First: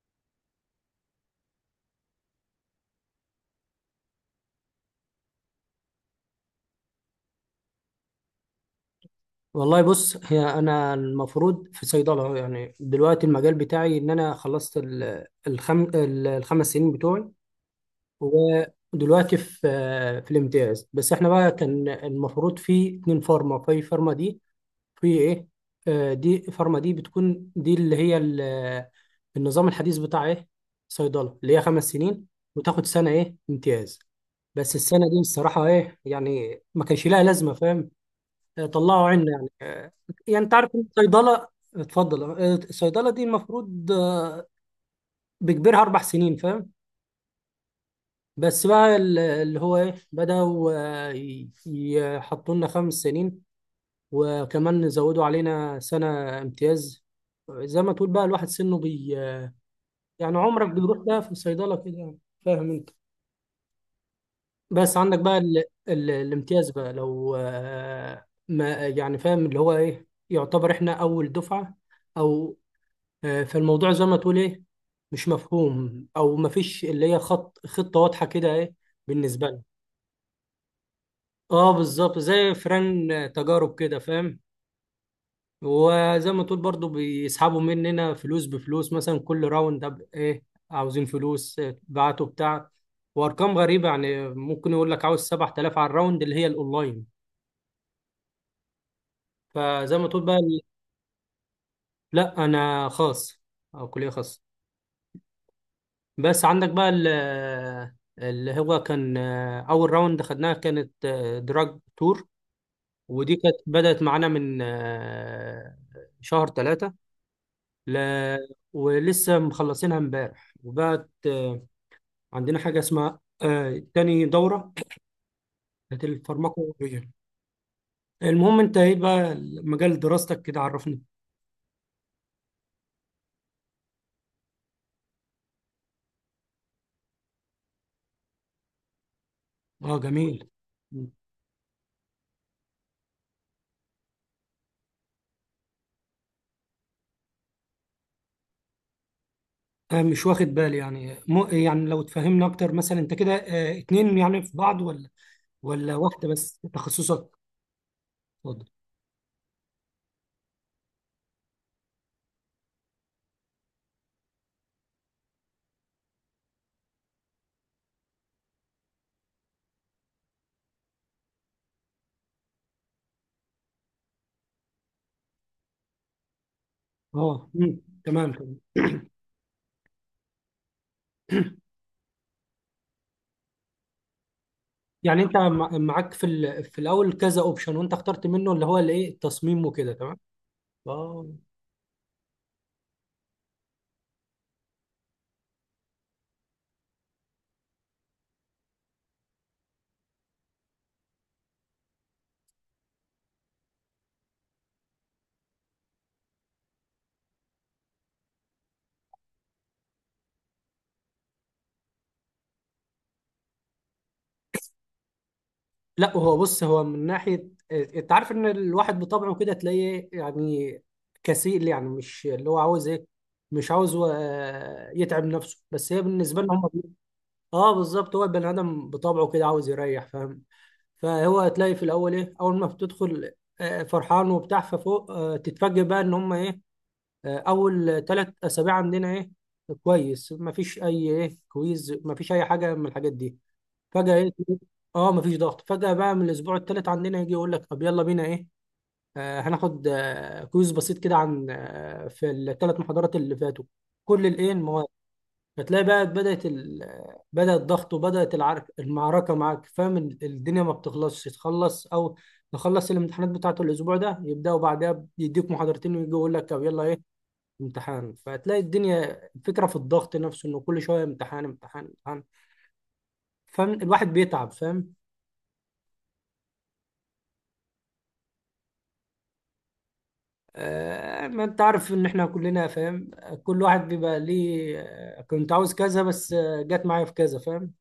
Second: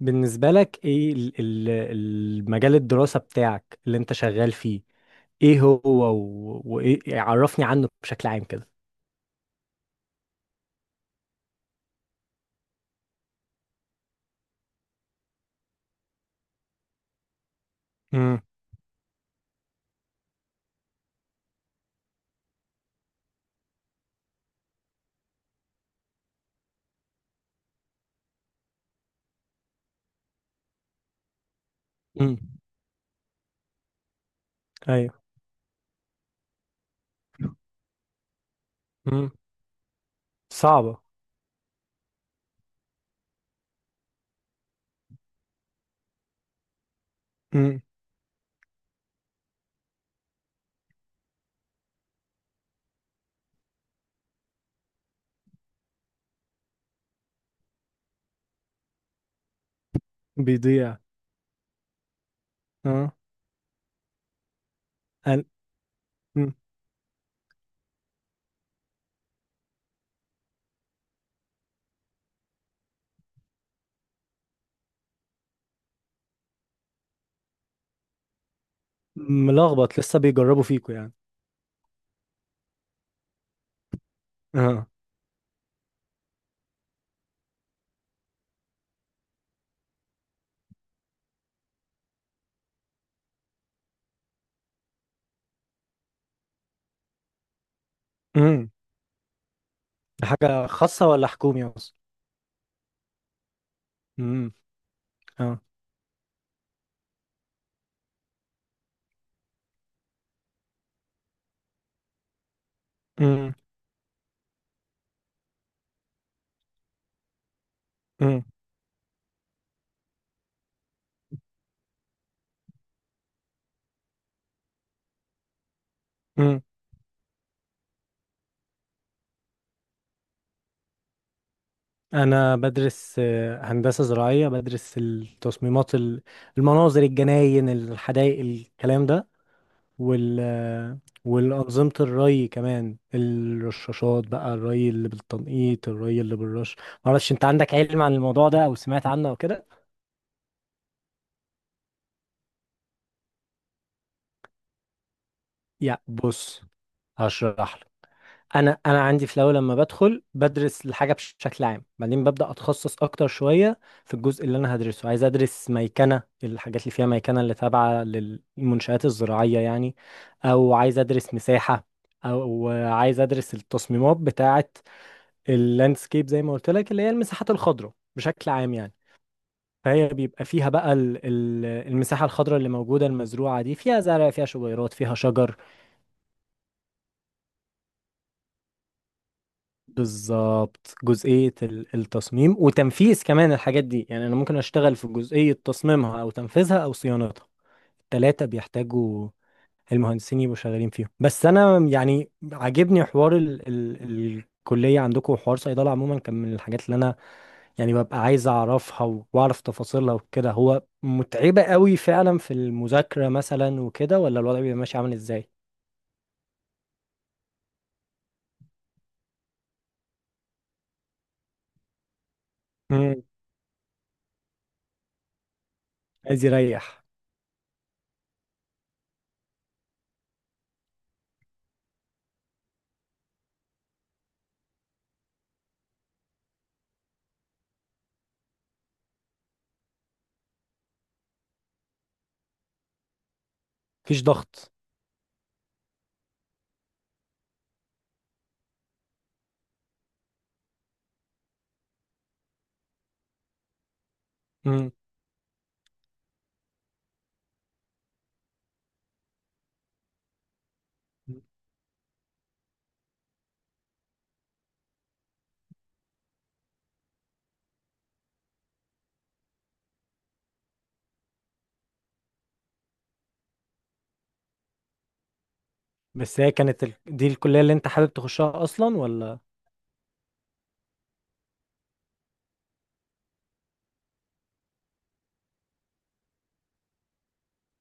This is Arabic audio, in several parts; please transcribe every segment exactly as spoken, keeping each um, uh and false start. بالنسبة لك ايه ال- ال- المجال الدراسة بتاعك اللي انت شغال فيه؟ ايه هو و- وايه يعني عرفني عنه بشكل عام كده. والله بص هي انا المفروض في صيدله أهو، يعني دلوقتي المجال بتاعي ان انا خلصت ال- الخم... ال- الخمس سنين بتوعي. امم. ودلوقتي في في الامتياز. بس احنا بقى كان المفروض في اتنين فارما في فارما دي في ايه. آه، دي فارما دي بتكون دي اللي هي ال- النظام الحديث بتاع ايه صيدله اللي هي خمس سنين، امم. وتاخد سنه ايه امتياز. بس السنه ايوه. دي الصراحه ايه يعني ما كانش لها لازمه، فاهم؟ طلعوا امم. عنا. يعني انت عارف إن صعبة. الصيدله، اتفضل. آه، الصيدله دي المفروض آه، بكبرها اربع سنين، فاهم؟ امم. بس بقى ال- اللي هو ايه بداوا، آه، ي- يحطوا لنا خمس سنين، وكمان زودوا علينا سنه امتياز. زي ما تقول بقى الواحد سنه بي، يعني عمرك بيروح بيضيع. بقى في الصيدله كده يعني، فاهم انت؟ اه. بس عندك بقى أنا. ال... ال... امم. الامتياز بقى، لو آه، ما يعني فاهم اللي هو ايه، يعتبر احنا اول دفعه او آه، فالموضوع زي ما تقول ايه مش مفهوم، او مفيش اللي هي خط خطة واضحة كده ايه بالنسبة لنا. ملخبط، لسه بيجربوا فيكوا يعني. اه بالظبط زي فران، آه، تجارب كده، فاهم؟ اه. وزي ما تقول برضو بيسحبوا مننا فلوس بفلوس، مثلا كل راوند أب- ايه عاوزين فلوس، آه، بعتوا بتاع. وارقام غريبة، يعني ممكن يقول لك عاوز سبعة آلاف على الراوند اللي هي الاونلاين. امم. فزي ما تقول ده بقى ال- حاجة خاصة ولا حكومي اصلا؟ لا انا خاص، او كلية خاصة. امم. اه. بس عندك بقى ال- اللي هو كان آه، اول راوند خدناها كانت دراج تور، ودي امم. كانت بدأت معانا من آه، شهر ثلاثة، ل... امم. ولسه مخلصينها امبارح، وبقت آه، عندنا حاجة اسمها آه، تاني دورة بتاعت امم. الفارماكولوجيا. المهم انت ايه بقى مجال دراستك، كده عرفني. انا بدرس آه، هندسة زراعية، بدرس التصميمات ال- المناظر الجناين، الحدائق، الكلام ده. اه جميل. وال والأنظمة الري كمان، الرشاشات بقى، الري اللي بالتنقيط، الري اللي بالرش. معرفش انت عندك علم عن الموضوع ده او سمعت عنه او كده؟ آه، مش واخد بالي، يعني مو يعني لو تفهمنا اكتر، مثلا انت كده آه، اتنين يعني في بعض، ولا ولا يا واحدة بس بص، تخصصك؟ هشرح لك. اتفضل. انا انا عندي في الاول لما بدخل بدرس الحاجه بش- بشكل عام، بعدين ببدا اتخصص اكتر شويه في الجزء اللي انا هدرسه. عايز ادرس ميكنه، الحاجات اللي فيها ميكنه اللي تابعه للمنشآت الزراعيه يعني، او عايز ادرس مساحه، او عايز ادرس التصميمات بتاعه اللاندسكيب زي ما قلت لك، اللي هي اه المساحات مم. الخضراء تمام بشكل تمام. عام يعني. فهي بيبقى فيها بقى ال- ال- المساحة الخضراء اللي موجودة المزروعة، دي فيها زرع، فيها شجيرات، فيها يعني انت شجر. مع- معاك في ال- في الاول كذا اوبشن، وانت اخترت منه اللي هو الايه التصميم وكده، تمام. بالظبط اه. جزئية ال- التصميم وتنفيذ كمان الحاجات دي يعني. أنا ممكن أشتغل في جزئية تصميمها أو تنفيذها أو صيانتها. التلاتة بيحتاجوا المهندسين يبقوا شغالين فيهم. بس أنا يعني عاجبني حوار ال ال الكلية عندكم، وحوار صيدلة عموما كان من الحاجات اللي أنا يعني ببقى عايز اعرفها و- واعرف تفاصيلها وكده. هو متعبة قوي فعلا في المذاكرة مثلا وكده، ولا الوضع بيبقى ماشي عامل ازاي؟ لا هو بص هو من ناحية آه، انت عارف ان الواحد بطبعه كده تلاقيه يعني كسيل، يعني مش اللي هو عاوز ايه، امم. مش عاوز هو، آه، يتعب نفسه، بس هي بالنسبة عايز لنا هم. يريح. اه بالظبط هو البني ادم بطبعه كده عاوز يريح، فاهم؟ فهو هتلاقي في الاول ايه اول ما بتدخل آه، فرحان وبتاع، ففوق آه، تتفاجئ بقى ان هم ايه. آه، اول تلات اسابيع عندنا ايه كويس، مفيش اي ايه كويز، مفيش اي حاجه من الحاجات دي. فجاه مفيش ايه تلاقي- ضغط. اه مفيش ضغط. فجاه بقى من الاسبوع الثالث عندنا يجي يقول لك طب يلا بينا ايه، آه، هناخد آه، كويز بسيط كده عن آه، في الثلاث محاضرات اللي فاتوا، كل الايه المواد. امم. فتلاقي بقى بدأت ال... بدأ الضغط، وبدأت العرك... المعركة معاك، فاهم؟ الدنيا ما بتخلصش. تخلص أو نخلص الامتحانات بتاعته الأسبوع ده، يبدأوا بعدها يديك محاضرتين، ويجي يقول لك طب يلا إيه امتحان. فتلاقي الدنيا فكرة في الضغط نفسه، إنه كل شوية امتحان امتحان امتحان، فاهم؟ الواحد بيتعب، فاهم؟ بس هي كانت ال... دي الكلية اللي انت حابب تخشها اصلا، ولا؟ آه ما انت عارف ان احنا كلنا فاهم، كل واحد بيبقى ليه آه، كنت عاوز كذا بس آه، جت معايا في كذا، فاهم؟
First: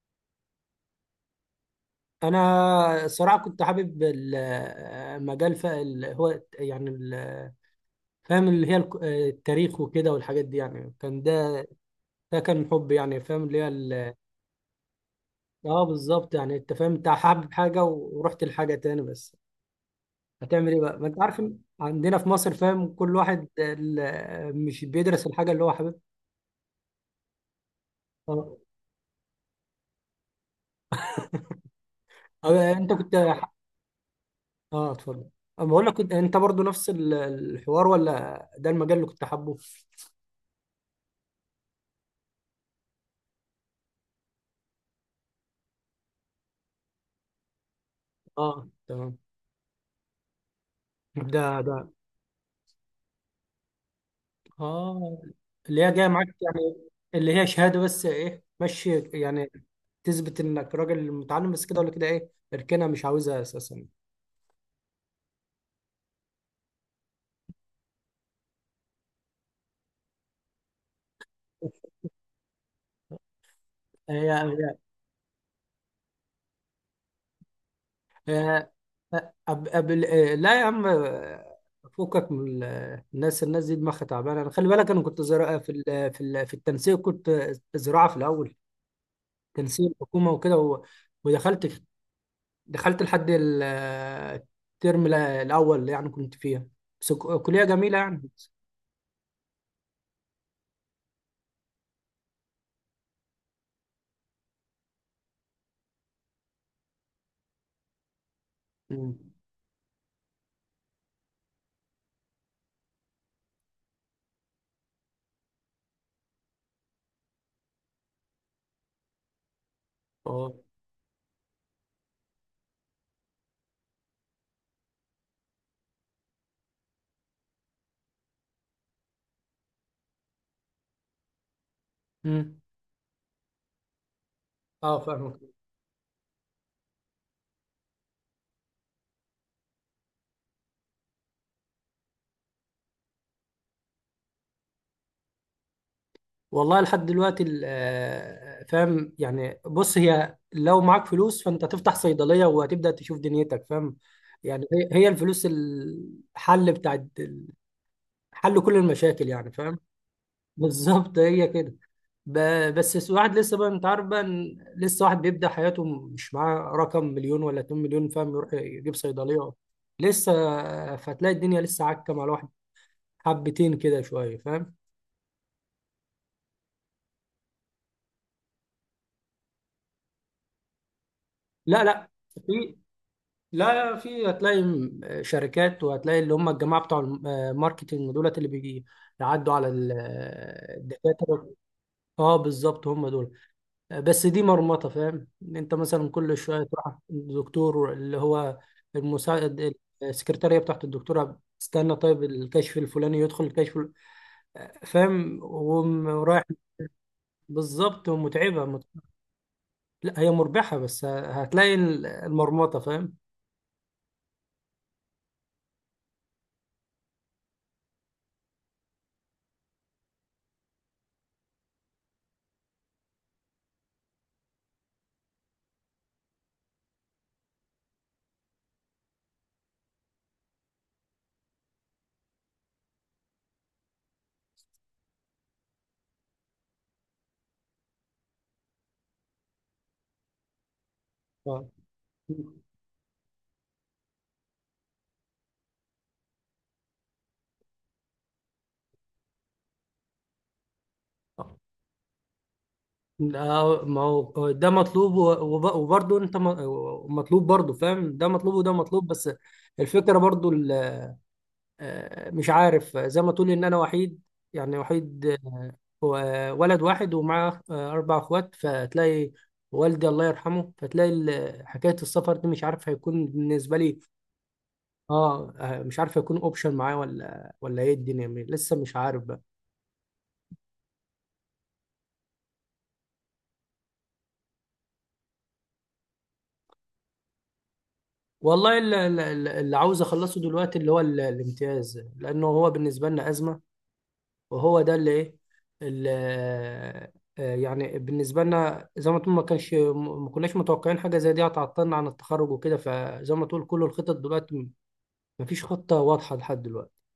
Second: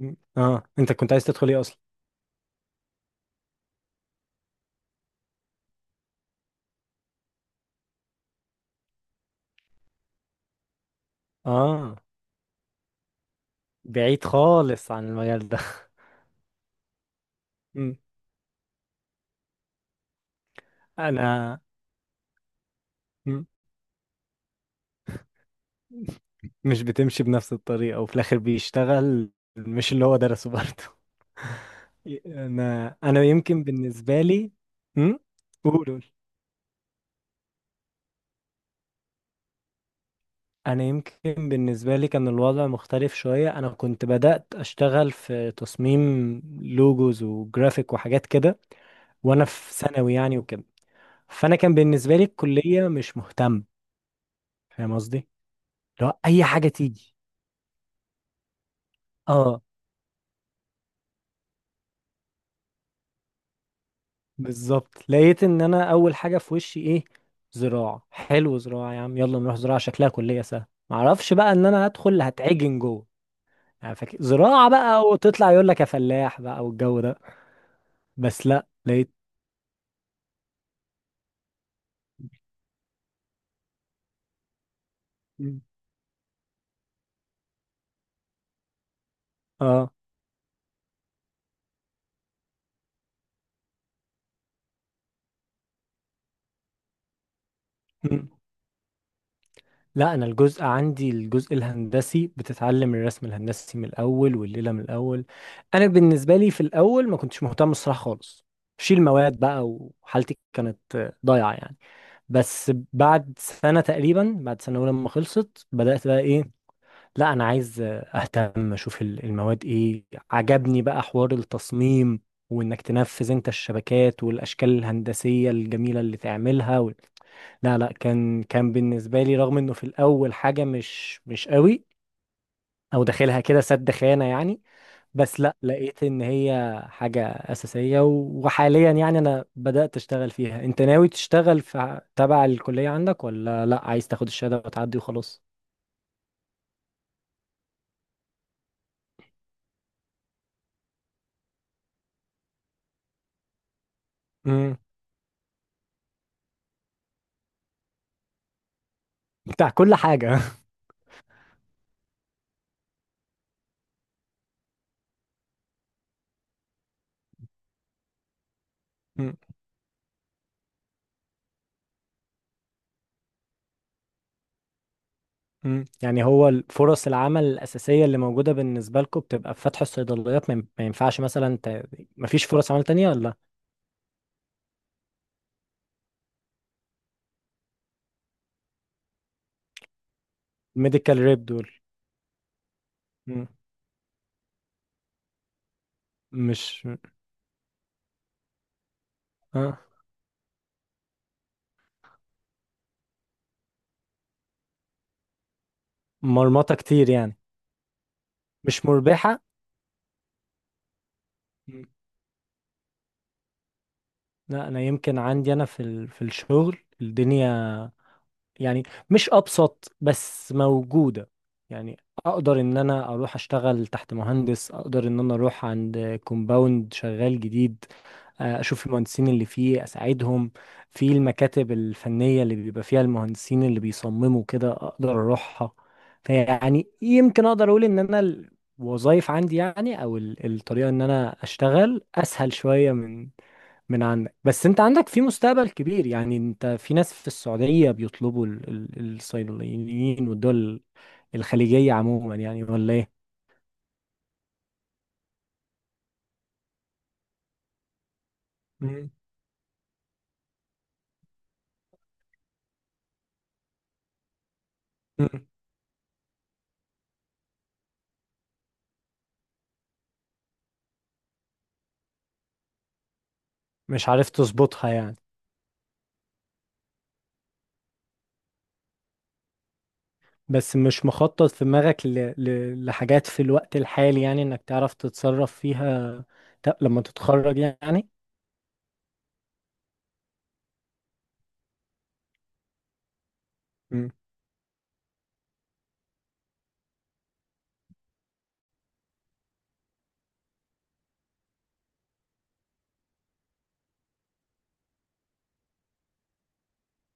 مم. اه، انت كنت عايز تدخل ايه اصلا؟ انا الصراحه كنت حابب المجال ف- ال- هو يعني ال- فاهم اللي هي الك- آه، التاريخ وكده والحاجات دي، يعني كان ده، اه، ده كان حب، يعني فاهم اللي هي ال- بعيد خالص عن المجال ده. اه بالظبط. يعني انت فاهم انت حابب حاجه امم. ورحت لحاجه تاني، بس هتعمل ايه بقى، ما انت عارف إن انا. عندنا في مصر، فاهم؟ كل مم. واحد ال- مش بيدرس الحاجه اللي هو حاببها. مش بتمشي بنفس الطريقة، وفي الاخر اه بيشتغل مش اللي هو درسه برضه. آه، انت انا كنت، انا يمكن بالنسبه لي. اه امم. اتفضل. أما بقول قول لك قول. كنت، انت برضو نفس ال- الحوار؟ ولا ده المجال اللي كنت حابه؟ انا يمكن بالنسبه لي كان الوضع مختلف شويه. انا كنت بدات اشتغل في تصميم لوجوز وجرافيك وحاجات كده، اه تمام. وانا في ثانوي يعني وكده. ده فانا كان ده بالنسبه لي الكليه مش مهتم، فاهم اه قصدي، اللي هي جايه لو معاك، اي حاجه يعني تيجي. اللي هي شهاده بس ايه ماشي يعني، اه تثبت انك راجل متعلم، بس كده ولا كده ايه؟ اركنها مش عاوزها اساسا. بالظبط، لقيت ان انا اول حاجه في وشي ايه، زراعه، حلو، زراعه يا عم، يلا نروح زراعه، شكلها كليه سهله. معرفش بقى ان انا هدخل هتعجن جوه يعني. فاكر هي زراعة هي. بقى وتطلع يقول لك يا فلاح بقى والجو ده، بس لا هي لقيت. أب أب لا يا عم. فكك من ال- الناس الناس دي دماغها تعبانه. انا خلي بالك انا كنت زراعه مم. في ال- في ال- في التنسيق، كنت زراعه في الاول، اه. تنسيق حكومه وكده، و- ودخلت، دخلت لحد ال- الترم ال- الاول، يعني كنت فيها، بس ك- كليه جميله يعني. مم. لا، انا الجزء عندي الجزء الهندسي، بتتعلم الرسم الهندسي من الاول، والليلة من الاول. انا بالنسبة لي في الاول ما كنتش مهتم الصراحة خالص، شيل مم. مواد بقى، وحالتي كانت آه، ضايعة يعني. بس بعد سنة تقريبا، بعد سنة أولى لما خلصت، بدأت بقى إيه، لا انا عايز اهتم اشوف ال- المواد ايه. اه عجبني بقى حوار التصميم، وانك تنفذ انت الشبكات والاشكال الهندسية الجميلة اللي تعملها، و... لا لا كان كان بالنسبة لي رغم انه في الاول حاجة مش مش قوي، مم. او داخلها كده سد خانة يعني. اه بس فاهمك. لا لقيت ان هي حاجة اساسية و- وحاليا يعني انا بدأت اشتغل فيها. انت ناوي تشتغل في تبع الكلية عندك، ولا لا، عايز تاخد الشهادة وتعدي وخلاص؟ والله لحد دلوقتي ال- آه، فاهم يعني، بص هي لو معاك فلوس فانت تفتح صيدلية، وهتبدأ تشوف دنيتك، فاهم؟ يعني امم. هي هي الفلوس الحل بتاع، حل كل المشاكل، يعني بتاع فاهم؟ كل حاجة. بالظبط هي كده. ب- بس س- واحد لسه بقى. انت عارف بقى إن لسه واحد بيبدأ حياته مش معاه رقم مليون، ولا 2 مليون، فاهم؟ يروح يجيب صيدلية لسه. فتلاقي الدنيا لسه عكة مع الواحد حبتين كده شوية، فاهم؟ مم. يعني هو فرص العمل الأساسية اللي موجودة بالنسبة لكم بتبقى في فتح الصيدليات؟ ما ين- ما ينفعش مثلا ت... لا لا. ما فيش فرص في. عمل تانية ولا؟ لا لا، في. هتلاقي م- شركات، وهتلاقي اللي هم الجماعه بتوع الماركتنج دولت، اللي بيجي يعدوا على ال- آه، الميديكال ريب الدكاتره. دول. اه بالظبط هم دول. مم. آه، بس دي مرمطه، فاهم إن انت مثلا كل شويه مش. تروح الدكتور اللي هو المساعد، آه. السكرتاريه بتاعت الدكتوره تستنى، طيب الكشف الفلاني يدخل الكشف ال- آه، فاهم، وم- ورايح. مرمطة كتير يعني. بالظبط ومتعبه مش مت- مربحة. لا هي مربحه، بس هتلاقي مم. المرمطه، فاهم؟ لا أنا يمكن عندي أنا في ال... في الشغل الدنيا يعني، مش أبسط بس موجودة يعني. أقدر إن أنا أروح أشتغل تحت مهندس، أقدر إن أنا أروح عند كومباوند شغال جديد، آه، اشوف المهندسين اللي فيه اساعدهم، في المكاتب الفنية اللي بيبقى فيها المهندسين اللي بيصمموا كده اقدر اروحها. فيعني يمكن اقدر اقول ان انا الوظائف عندي يعني، او ال- الطريقة ان انا اشتغل اسهل شوية من من عندك. بس انت عندك في مستقبل كبير يعني، انت في ناس في السعودية بيطلبوا ال- ال- الصيدليين، والدول اه الخليجية عموما يعني، ولا ايه؟ لا ما هو ده مطلوب و- وب- وبرضه انت م- مطلوب برضه، فاهم؟ ده مطلوب وده مطلوب، مم. بس الفكرة برضه ال- آه، مش عارف. زي ما تقول ان انا وحيد، يعني وحيد. مم. آه، ولد واحد، ومعاه آه، اربع اخوات، فتلاقي والدي الله يرحمه. فتلاقي ال- حكاية السفر دي مش عارف هيكون بالنسبة لي. مش عارف تظبطها يعني. اه آه، مش عارف هيكون اوبشن معايا، ولا ولا ايه. الدنيا لسه مش عارف بقى. بس مش مخطط في دماغك ل... ل... لحاجات في الوقت الحالي يعني، انك تعرف تتصرف فيها ت- لما تتخرج يعني؟ والله اللي, اللي اللي عاوز اخلصه دلوقتي اللي هو ال- الامتياز، لانه هو بالنسبة لنا أزمة. وهو ده اللي ايه، اللي آه، آه، يعني بالنسبه لنا زي ما تقول، ما كانش ما كناش متوقعين حاجه زي دي هتعطلنا عن التخرج وكده. فزي ما تقول كل الخطط دلوقتي، ما فيش خطه واضحه لحد دلوقتي.